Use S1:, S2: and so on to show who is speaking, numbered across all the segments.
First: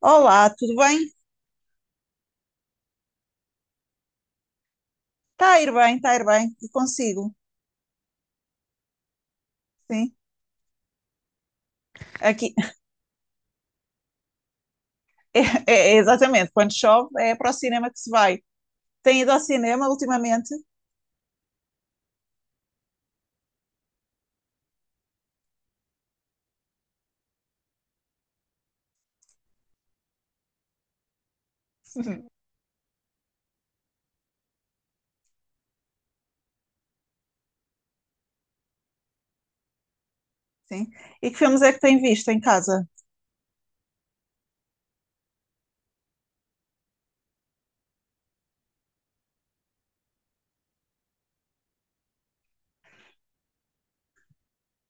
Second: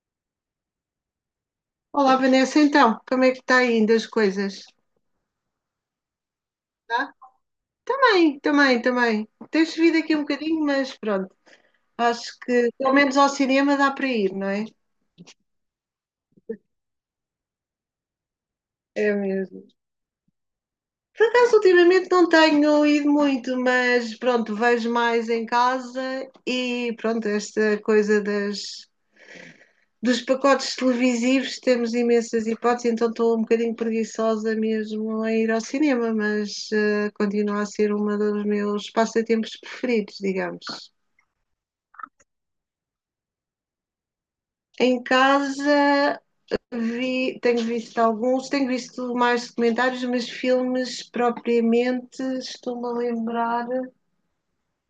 S1: Olá, tudo bem?
S2: Olá, Vanessa, então, como é que está aí ainda as coisas?
S1: Está a ir bem, está a ir bem. E
S2: Tá?
S1: consigo,
S2: Também, também, também. Tens subido
S1: sim.
S2: aqui um bocadinho, mas pronto, acho
S1: Aqui,
S2: que pelo menos ao cinema dá para ir, não é?
S1: é, é- é exatamente, quando chove é para o cinema que se vai.
S2: É
S1: Tem ido ao
S2: mesmo.
S1: cinema ultimamente?
S2: Por acaso, ultimamente não tenho ido muito, mas pronto, vejo mais em casa e pronto, esta coisa dos pacotes televisivos, temos imensas hipóteses, então estou um bocadinho preguiçosa mesmo a ir ao cinema, mas continua a ser um dos meus passatempos preferidos, digamos.
S1: Sim. E que filmes é que tem visto em casa?
S2: Em casa vi, tenho visto alguns, tenho visto mais documentários, mas filmes propriamente estou-me a lembrar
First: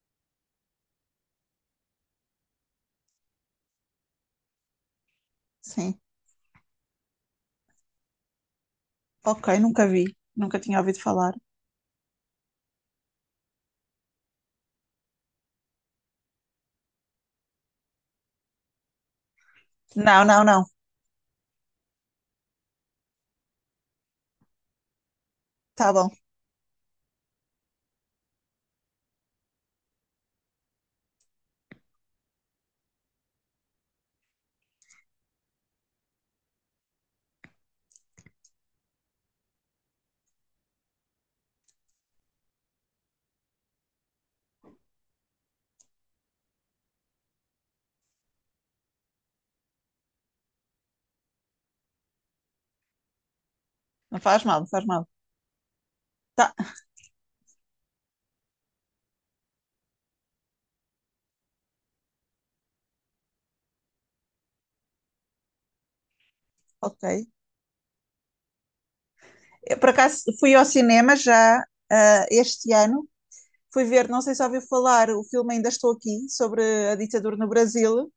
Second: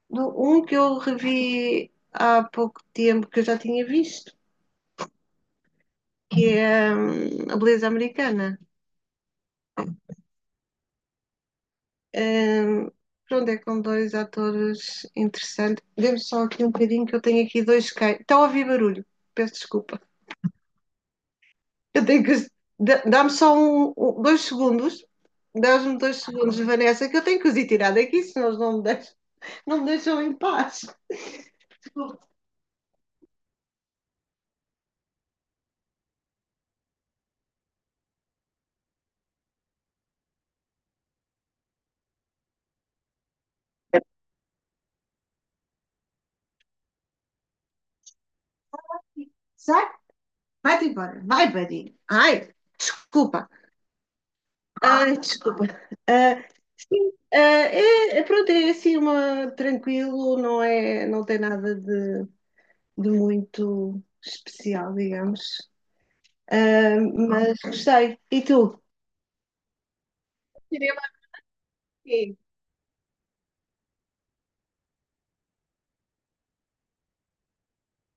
S2: de um que eu revi há pouco tempo, que eu já tinha visto,
S1: Sim.
S2: que é A Beleza Americana.
S1: Ok, nunca vi, nunca tinha ouvido falar.
S2: Hum, Pronto, é com dois atores interessantes. Dê-me só aqui um bocadinho que eu tenho aqui dois cães. Estão a ouvir barulho, peço desculpa.
S1: Não, não, não.
S2: Eu tenho que. Dá-me só dois segundos.
S1: Tá
S2: Dás-me
S1: bom.
S2: dois segundos, Vanessa, que eu tenho que os ir tirar daqui, senão eles não me deixam em paz. Sai, vai-te embora. Vai, buddy. Ai, desculpa.
S1: Não faz mal, não faz mal.
S2: Ai, desculpa. Ah,
S1: Tá,
S2: sim, ah, pronto, é assim uma tranquilo, não é, não tem nada de muito especial, digamos. Ah,
S1: ok.
S2: mas gostei. E tu?
S1: Eu, por acaso fui ao
S2: Cinema
S1: cinema já
S2: aqui.
S1: este ano. Fui ver, não sei se ouviu falar, o filme Ainda Estou Aqui, sobre a ditadura no Brasil.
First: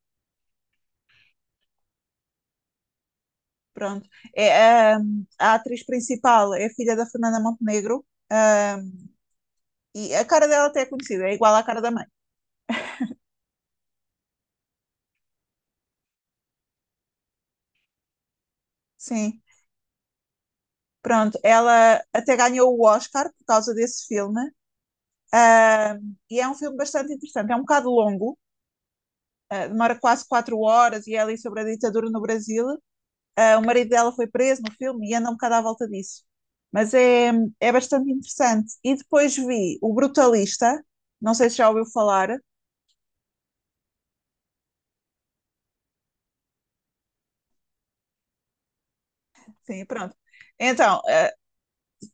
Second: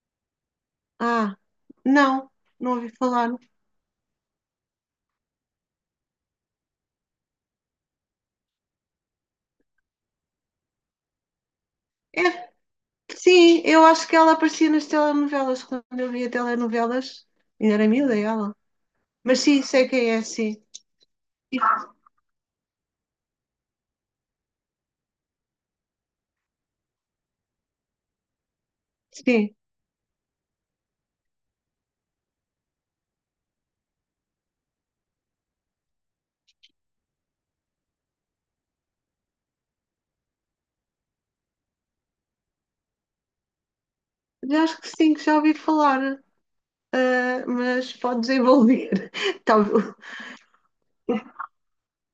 S2: Ah, não, não ouvi falar.
S1: Pronto. É, a atriz principal é a filha da Fernanda Montenegro, ahm, e a cara dela até é conhecida, é igual à cara da mãe.
S2: É, sim, eu acho que ela aparecia nas telenovelas, quando eu via telenovelas, ainda era miúda ela. Mas
S1: Sim.
S2: sim, sei quem é, sim.
S1: Pronto, ela até ganhou o Oscar por causa desse filme, e é um filme bastante interessante. É um bocado longo,
S2: Sim,
S1: demora quase 4 horas e é ali sobre a ditadura no Brasil. Ah, o marido dela foi preso no filme e anda um bocado à volta disso. Mas é, é bastante interessante. E depois vi O Brutalista, não sei se já ouviu falar.
S2: já acho que sim, que já ouvi falar, ah, mas pode desenvolver.
S1: Sim,
S2: Talvez.
S1: pronto. Então,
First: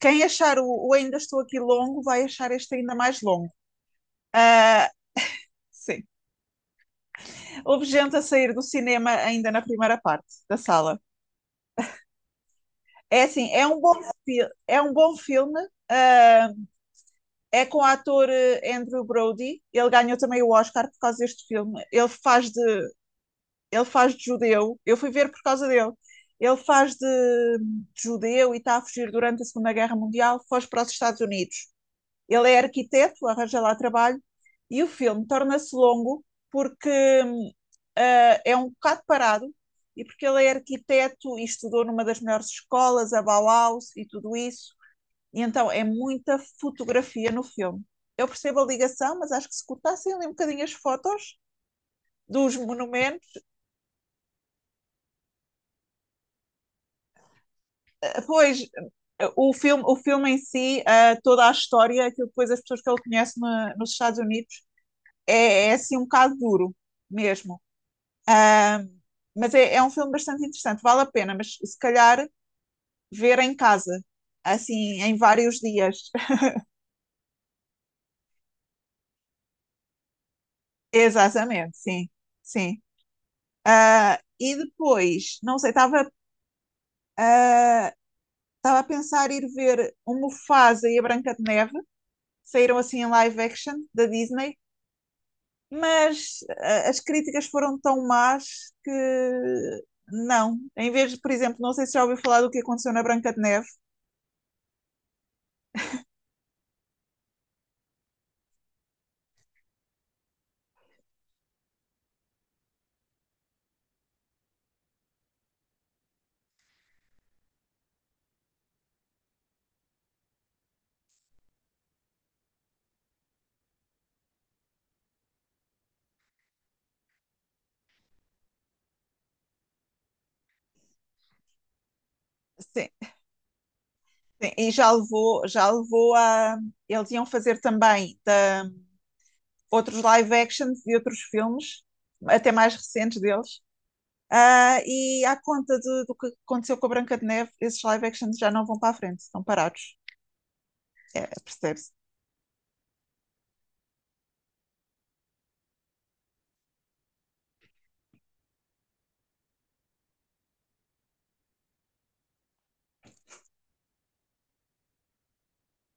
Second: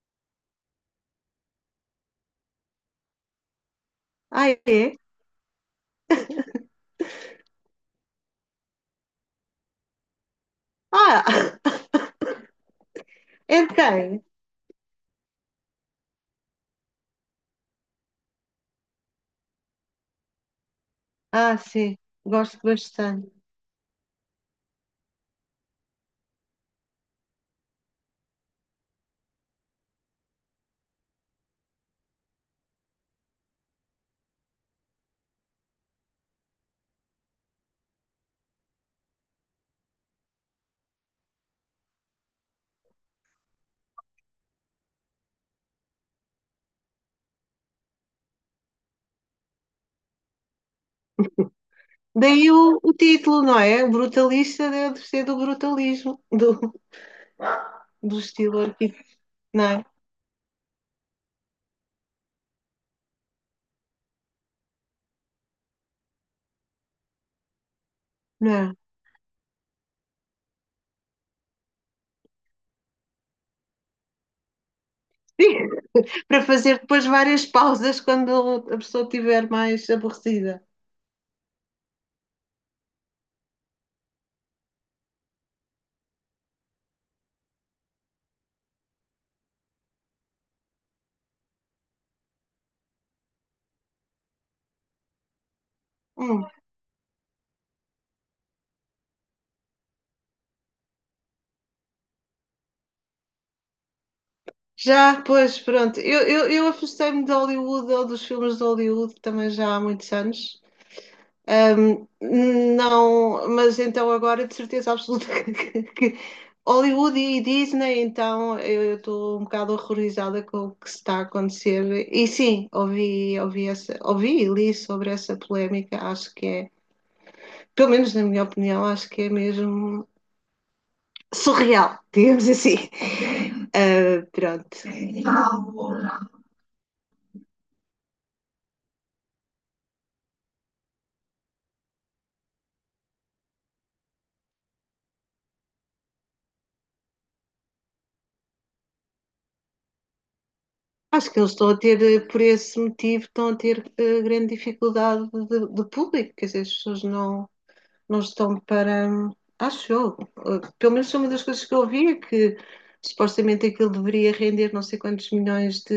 S1: quem achar o Ainda Estou Aqui longo vai achar este ainda mais longo.
S2: Ah,
S1: Ah,
S2: é?
S1: sim. Houve gente a sair do cinema ainda na primeira parte da sala.
S2: Ah,
S1: É assim, é
S2: é de
S1: um bom,
S2: quem?
S1: É um bom filme. ah, É com o ator Andrew Brody. Ele ganhou também o Oscar por causa deste
S2: Ah,
S1: filme.
S2: sim, gosto bastante.
S1: Ele faz de judeu. Eu fui ver por causa dele. Ele faz de judeu e está a fugir durante a Segunda Guerra Mundial, foge para os Estados Unidos. Ele é arquiteto, arranja lá trabalho, e o filme torna-se longo porque hum, é um bocado parado e porque ele é arquiteto e estudou numa das melhores escolas, a Bauhaus e tudo isso. E então é muita fotografia no filme. Eu percebo a ligação, mas acho que se cortassem ali um bocadinho as fotos
S2: Daí
S1: dos
S2: o
S1: monumentos,
S2: título, não é? O brutalista deve ser do brutalismo, do
S1: pois
S2: estilo arquiteto,
S1: o
S2: não
S1: filme,
S2: é?
S1: o filme em si, toda a história, aquilo que depois as pessoas que ele conhece nos Estados Unidos, é assim um bocado duro mesmo.
S2: Não, é?
S1: Ahm, mas é um filme bastante interessante, vale a pena, mas se calhar ver em casa, assim, em vários dias.
S2: Para fazer depois várias pausas quando a pessoa estiver mais aborrecida.
S1: Exatamente, sim, sim. Ah, e depois, não sei, ah, estava a pensar ir ver o Mufasa e a Branca de Neve, saíram assim em live action da Disney, mas
S2: Hum.
S1: as críticas foram tão más que não. Em vez de, por exemplo, não sei se já ouviu falar do que aconteceu na Branca de Neve.
S2: Já, pois, pronto. Eu afastei-me de Hollywood ou dos filmes de Hollywood também já há muitos anos. Um, não, mas então agora de certeza absoluta que Hollywood e Disney, então eu estou um bocado horrorizada com o que está a acontecer. E sim, ouvi, essa, ouvi e li sobre essa polémica, acho que é, pelo menos na minha opinião, acho que é mesmo surreal, digamos assim.
S1: Sim. Sim, e
S2: Pronto.
S1: já levou a. Eles iam fazer também outros live actions e outros filmes, até mais recentes deles. Ah, e à conta do que aconteceu com a Branca de Neve, esses live actions já não vão para a frente, estão parados. É,
S2: Acho que eles estão a
S1: percebe-se.
S2: ter, por esse motivo, estão a ter grande dificuldade de público, quer dizer, as pessoas não, não estão para. Acho eu. Pelo menos foi uma das coisas que eu ouvi é que supostamente aquilo deveria render não sei quantos milhões de.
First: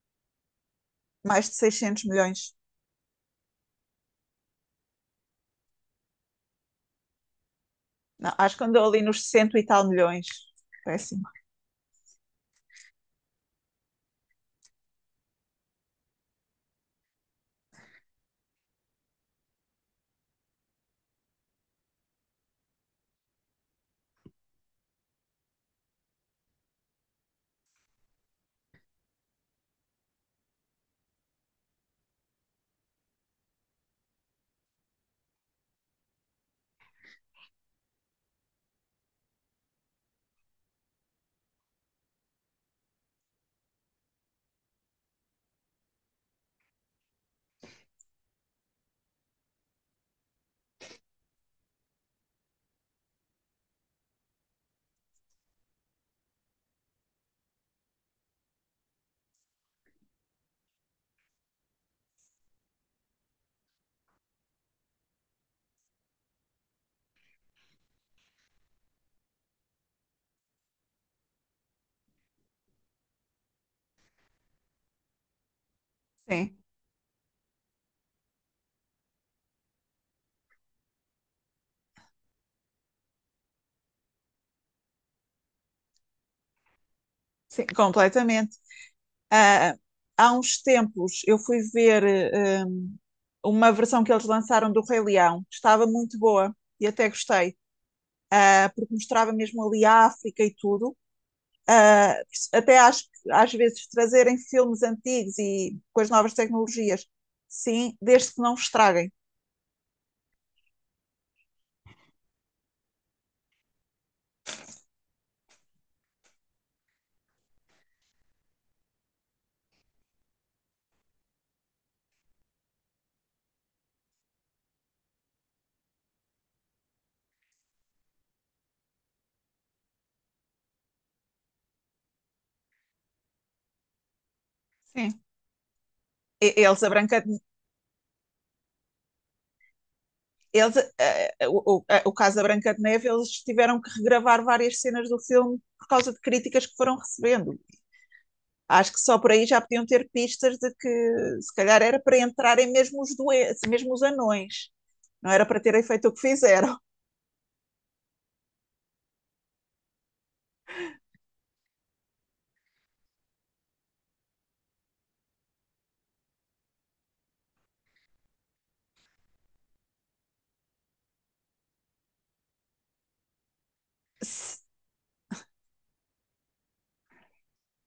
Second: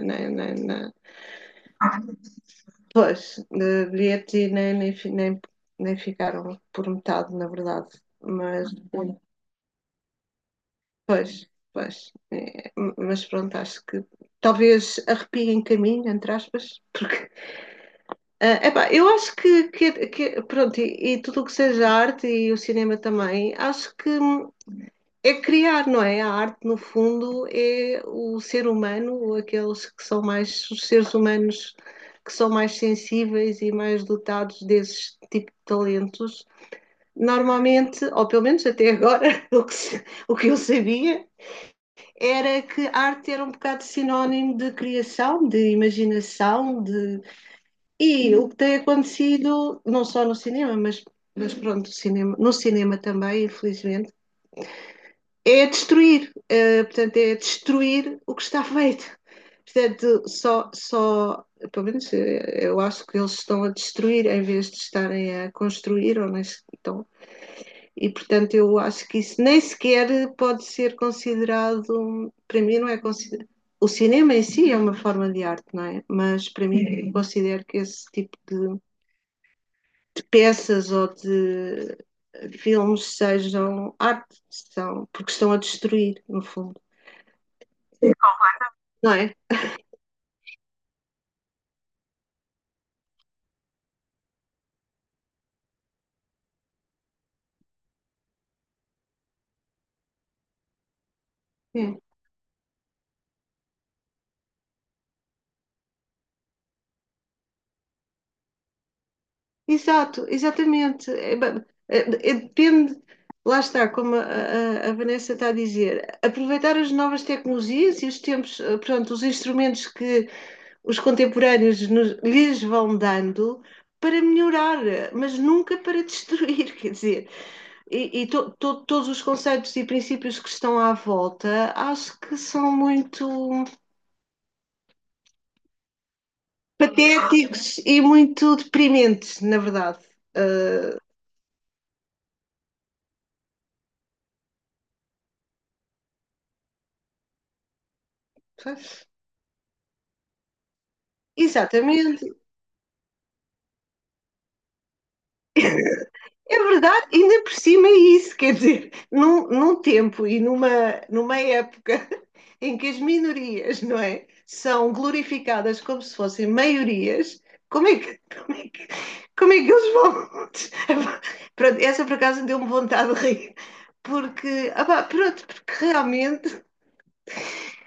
S2: Na, na, na,
S1: Mais de 600 milhões.
S2: Pois, de bilhetes e nem ficaram por metade, na verdade.
S1: Não, acho que
S2: Mas.
S1: andou ali nos 60 e tal milhões. Péssimo.
S2: Pois, pois. É, mas pronto, acho que talvez arrepie em caminho, entre aspas, porque ah, epá, eu acho que pronto, e tudo o que seja arte e o cinema também, acho que é criar, não é? A arte, no fundo, é o ser humano, aqueles que são mais, os seres humanos que são mais sensíveis e mais dotados desses tipo de talentos. Normalmente, ou pelo menos até agora, o que, se- o que eu sabia, era que arte era um bocado sinónimo de criação, de imaginação. E o que tem acontecido, não só no cinema, mas pronto, cinema, no cinema também, infelizmente, é destruir, portanto, é destruir o que está feito. Portanto, só, só, pelo menos eu acho que eles estão a destruir em vez de estarem a construir, ou nem estão e, portanto, eu acho que isso nem sequer pode ser considerado, para mim não é considerado. O cinema em si é uma forma de arte, não é? Mas
S1: Sim,
S2: para mim eu considero que esse tipo de peças ou de filmes sejam arte, são, porque estão a destruir, no fundo,
S1: sim, completamente.
S2: não é?
S1: Ah, há uns tempos eu fui ver uma versão que eles lançaram do Rei Leão, que estava muito boa e até gostei. Uh, porque mostrava mesmo ali a África e tudo.
S2: É.
S1: Uh, até acho que às vezes trazerem filmes antigos e com as novas tecnologias, sim, desde que não estraguem.
S2: Exato, exatamente. É, depende, lá está, como Vanessa está a dizer, aproveitar as novas tecnologias e os tempos, pronto, os instrumentos que os contemporâneos lhes vão dando para melhorar, mas nunca para destruir, quer dizer, e todos os conceitos e princípios que estão à volta acho que são muito
S1: Sim. Eles, a Branca de,
S2: patéticos e muito deprimentes, na verdade.
S1: eles,
S2: Ah,
S1: o, ah, O caso da Branca de Neve, eles tiveram que regravar várias cenas do filme por causa de críticas que foram recebendo. Acho que só por aí já podiam ter pistas de que se calhar era para
S2: exatamente.
S1: entrarem mesmo os doentes, mesmo os anões. Não era para terem feito o que
S2: É
S1: fizeram.
S2: verdade, ainda por cima é isso, quer dizer, num tempo e numa época em que as minorias, não é, são glorificadas como se fossem maiorias, como é que, como é que eles vão? Pronto, essa por acaso deu-me vontade de rir, porque, ah pá, pronto, porque realmente,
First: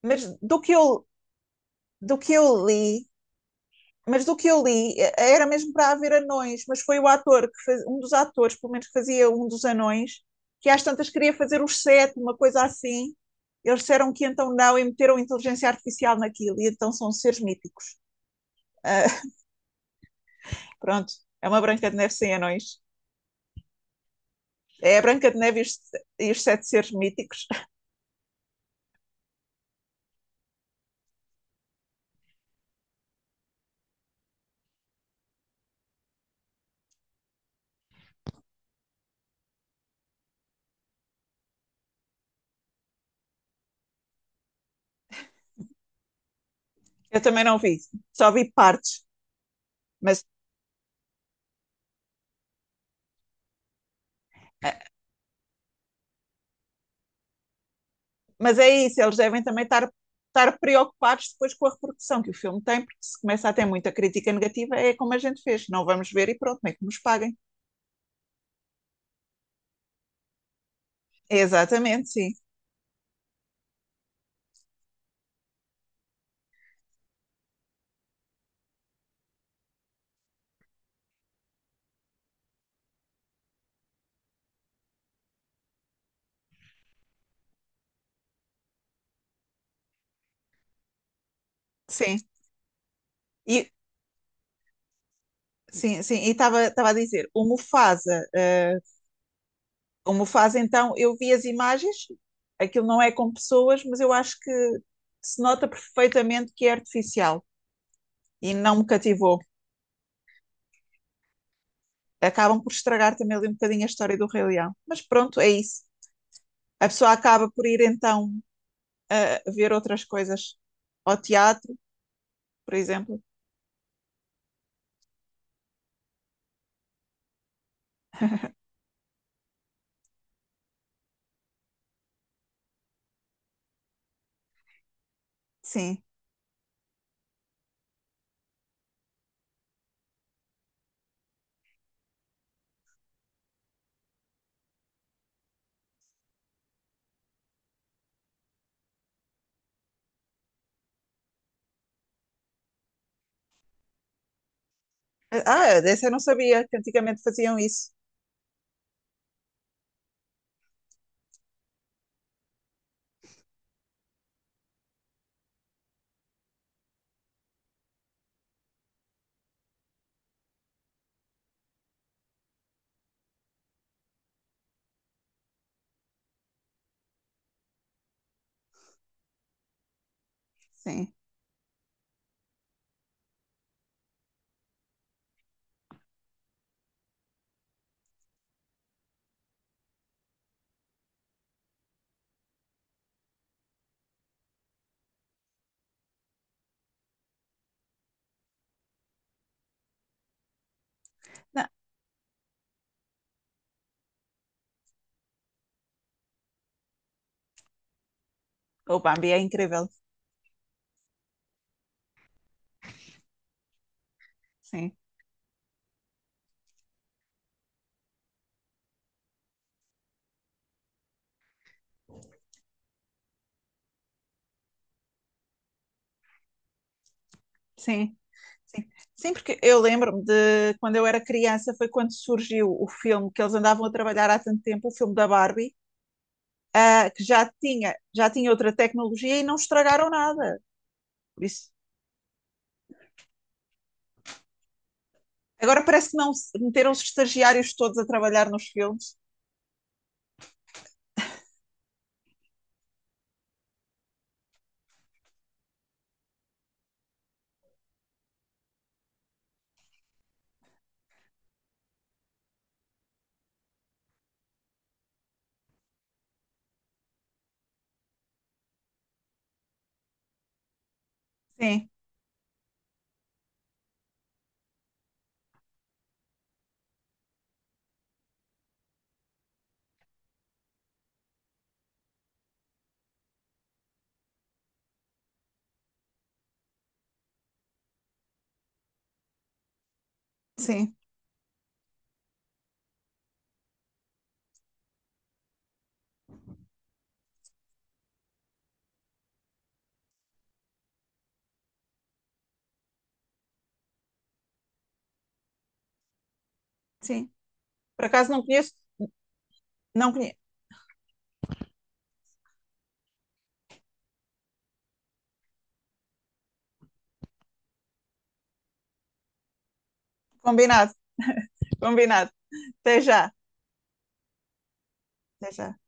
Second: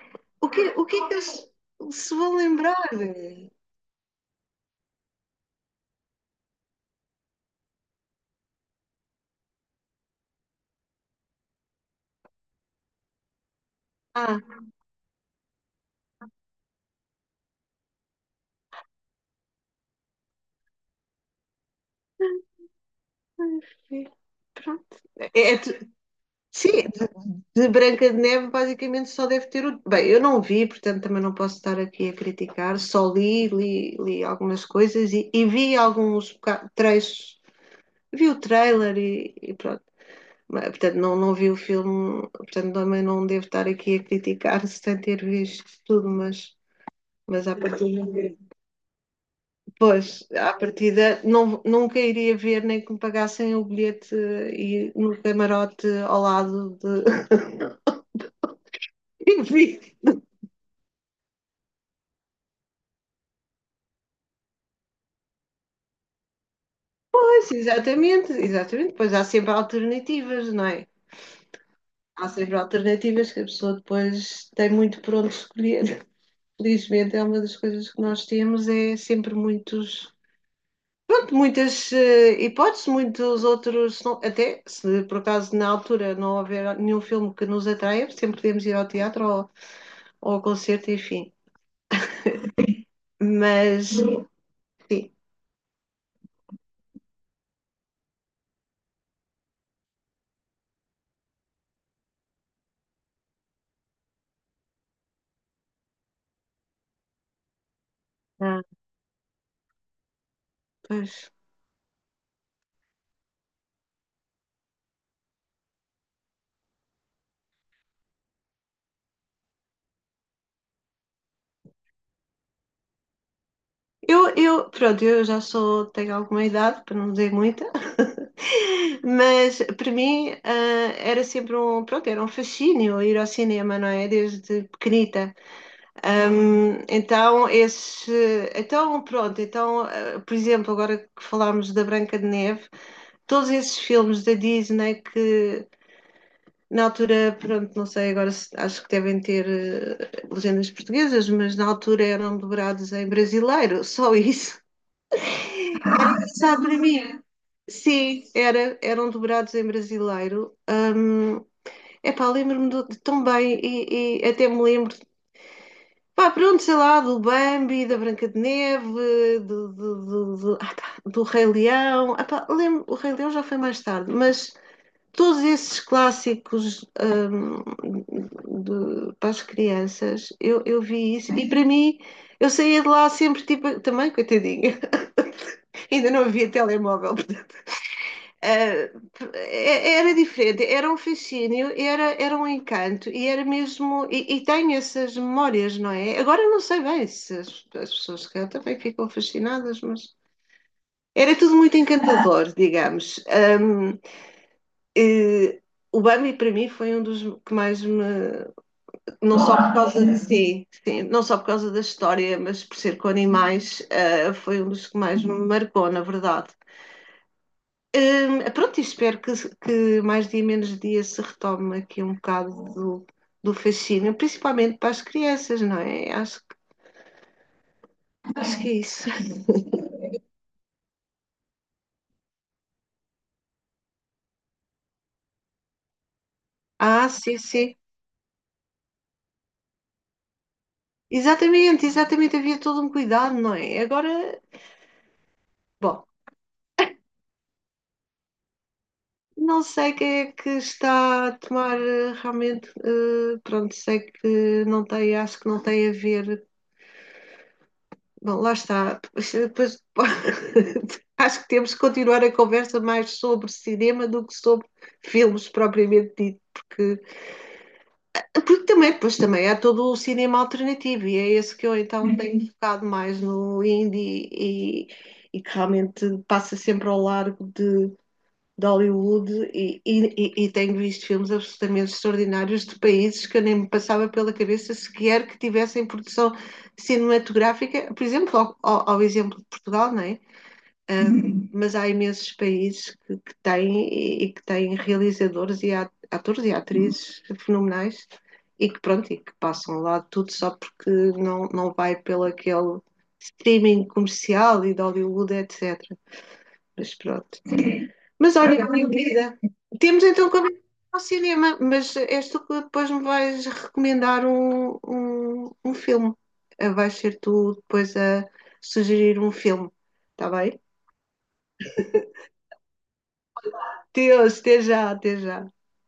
S1: Mas
S2: o que, o que é que eles se
S1: do que
S2: vão
S1: eu
S2: lembrar?
S1: li, mas do que eu li, era mesmo para haver anões, mas foi o ator que faz, um dos atores, pelo menos que fazia um dos anões, que às tantas queria fazer os sete, uma coisa assim. Eles disseram que
S2: Ah,
S1: então não e meteram inteligência artificial naquilo, e então são seres míticos. Ah, pronto, é uma Branca de Neve sem anões.
S2: pronto,
S1: É a Branca de
S2: é, é
S1: Neve e os,
S2: tu-
S1: E os sete
S2: sim,
S1: seres míticos.
S2: de Branca de Neve basicamente só deve ter o. Bem, eu não vi, portanto também não posso estar aqui a criticar, só li algumas coisas e vi alguns trechos, vi o trailer e pronto. Mas, portanto, não, não vi o filme, portanto também não devo estar aqui a criticar sem ter visto tudo, mas,
S1: Eu também
S2: mas à
S1: não vi,
S2: partida,
S1: só vi partes,
S2: pois,
S1: mas
S2: à partida não, nunca iria ver nem que me pagassem o bilhete e no camarote ao lado de.
S1: Mas é isso, eles
S2: E
S1: devem também
S2: vi.
S1: estar preocupados depois com a repercussão que o filme tem, porque se começa a ter muita crítica negativa, é como a gente fez, não vamos ver e pronto, nem que nos paguem.
S2: Pois, exatamente, exatamente. Pois há sempre alternativas, não é?
S1: Exatamente,
S2: Há
S1: sim,
S2: sempre alternativas que a pessoa depois tem muito por onde escolher. Felizmente é uma das coisas que nós temos, é sempre pronto, muitas hipóteses, muitos outros, se não- até se por acaso na altura não houver nenhum filme que nos atraia, sempre podemos ir ao teatro ou ao concerto, enfim.
S1: sim. E
S2: Mas, sim,
S1: sim, sim, e estava a dizer, o Mufasa, o Mufasa então, eu vi as imagens, aquilo não é com pessoas, mas eu acho que se nota perfeitamente que é artificial e
S2: ah,
S1: não me cativou.
S2: pois.
S1: Acabam por estragar também ali um bocadinho a história do Rei Leão. Mas pronto, é isso. A pessoa acaba por ir então a ver outras coisas, ao teatro, por exemplo.
S2: Pronto, eu já sou, tenho alguma idade, para não dizer muita, mas para mim ah, era sempre um, pronto, era um fascínio ir ao cinema, não é? Desde pequenita.
S1: Sim.
S2: Então, esse, então, pronto, então, ah, por exemplo, agora que falámos da Branca de Neve, todos esses filmes da Disney que na altura, pronto, não sei, agora acho que devem ter legendas portuguesas, mas na altura eram dobrados em brasileiro, só isso.
S1: Ah, dessa eu não
S2: Está
S1: sabia que
S2: para mim.
S1: antigamente faziam isso.
S2: Sim, eram dobrados em brasileiro. Epá, lembro-me de tão bem e até me lembro, pá, pronto, sei lá, do Bambi, da Branca de Neve, ah, tá, do Rei Leão. Epá, lembro, o Rei Leão já foi mais tarde, mas todos esses clássicos, para as crianças, eu
S1: Sim.
S2: vi isso e para mim, eu saía de lá sempre, tipo, também, coitadinha, ainda não havia telemóvel. Ah, era diferente, era um fascínio, era um encanto e era mesmo. E tenho essas memórias, não é? Agora não sei bem se as pessoas que eu também ficam fascinadas, mas era tudo
S1: Não,
S2: muito encantador, digamos. Eh, o Bambi para mim foi um dos que mais me.
S1: o Bambi é
S2: Não só por
S1: incrível.
S2: causa de sim, sim, não só por causa da história, mas por ser com animais, ah, foi um dos
S1: Sim,
S2: que mais me marcou, na verdade. Pronto, e espero que, mais dia menos dia se retome aqui um bocado do fascínio, principalmente para as crianças, não é? Acho,
S1: sim,
S2: acho que é
S1: sim.
S2: isso.
S1: Sim, porque eu lembro-me de quando eu era criança, foi quando surgiu o filme que eles andavam a trabalhar há tanto tempo, o filme da Barbie,
S2: Ah, sim, sim.
S1: já tinha outra tecnologia e não estragaram nada. Por isso,
S2: Exatamente, exatamente. Havia todo um cuidado, não é? Agora,
S1: agora
S2: bom,
S1: parece que meteram os estagiários todos a trabalhar nos filmes.
S2: não sei quem é que está a tomar realmente. Pronto, sei que não tem, acho que não tem a ver. Bom, lá está. Depois, depois, acho que temos que continuar a conversa mais sobre cinema do que sobre filmes propriamente dito, porque, também, depois também há todo o cinema alternativo e é esse que eu
S1: Sim,
S2: então tenho focado mais no indie e que realmente passa sempre ao largo de Hollywood tenho visto filmes absolutamente extraordinários de países que eu nem me passava pela cabeça sequer que tivessem produção cinematográfica, por exemplo, exemplo de Portugal, não é?
S1: sim,
S2: Ah, mas há imensos países que têm e que têm realizadores e atores e atrizes fenomenais e que pronto, e que passam lá tudo só porque não, não vai pelo aquele streaming comercial e de Hollywood, etc. Mas
S1: sim.
S2: pronto.
S1: Por acaso
S2: Mas
S1: não
S2: olha,
S1: conheço,
S2: minha querida, temos
S1: não
S2: então
S1: conheço.
S2: que ir ao cinema, mas és tu que depois me vais recomendar um, um filme. Vais ser tu depois a sugerir um filme, está bem?
S1: Combinado, combinado. Até já,
S2: Deus, até já, até já.
S1: até já.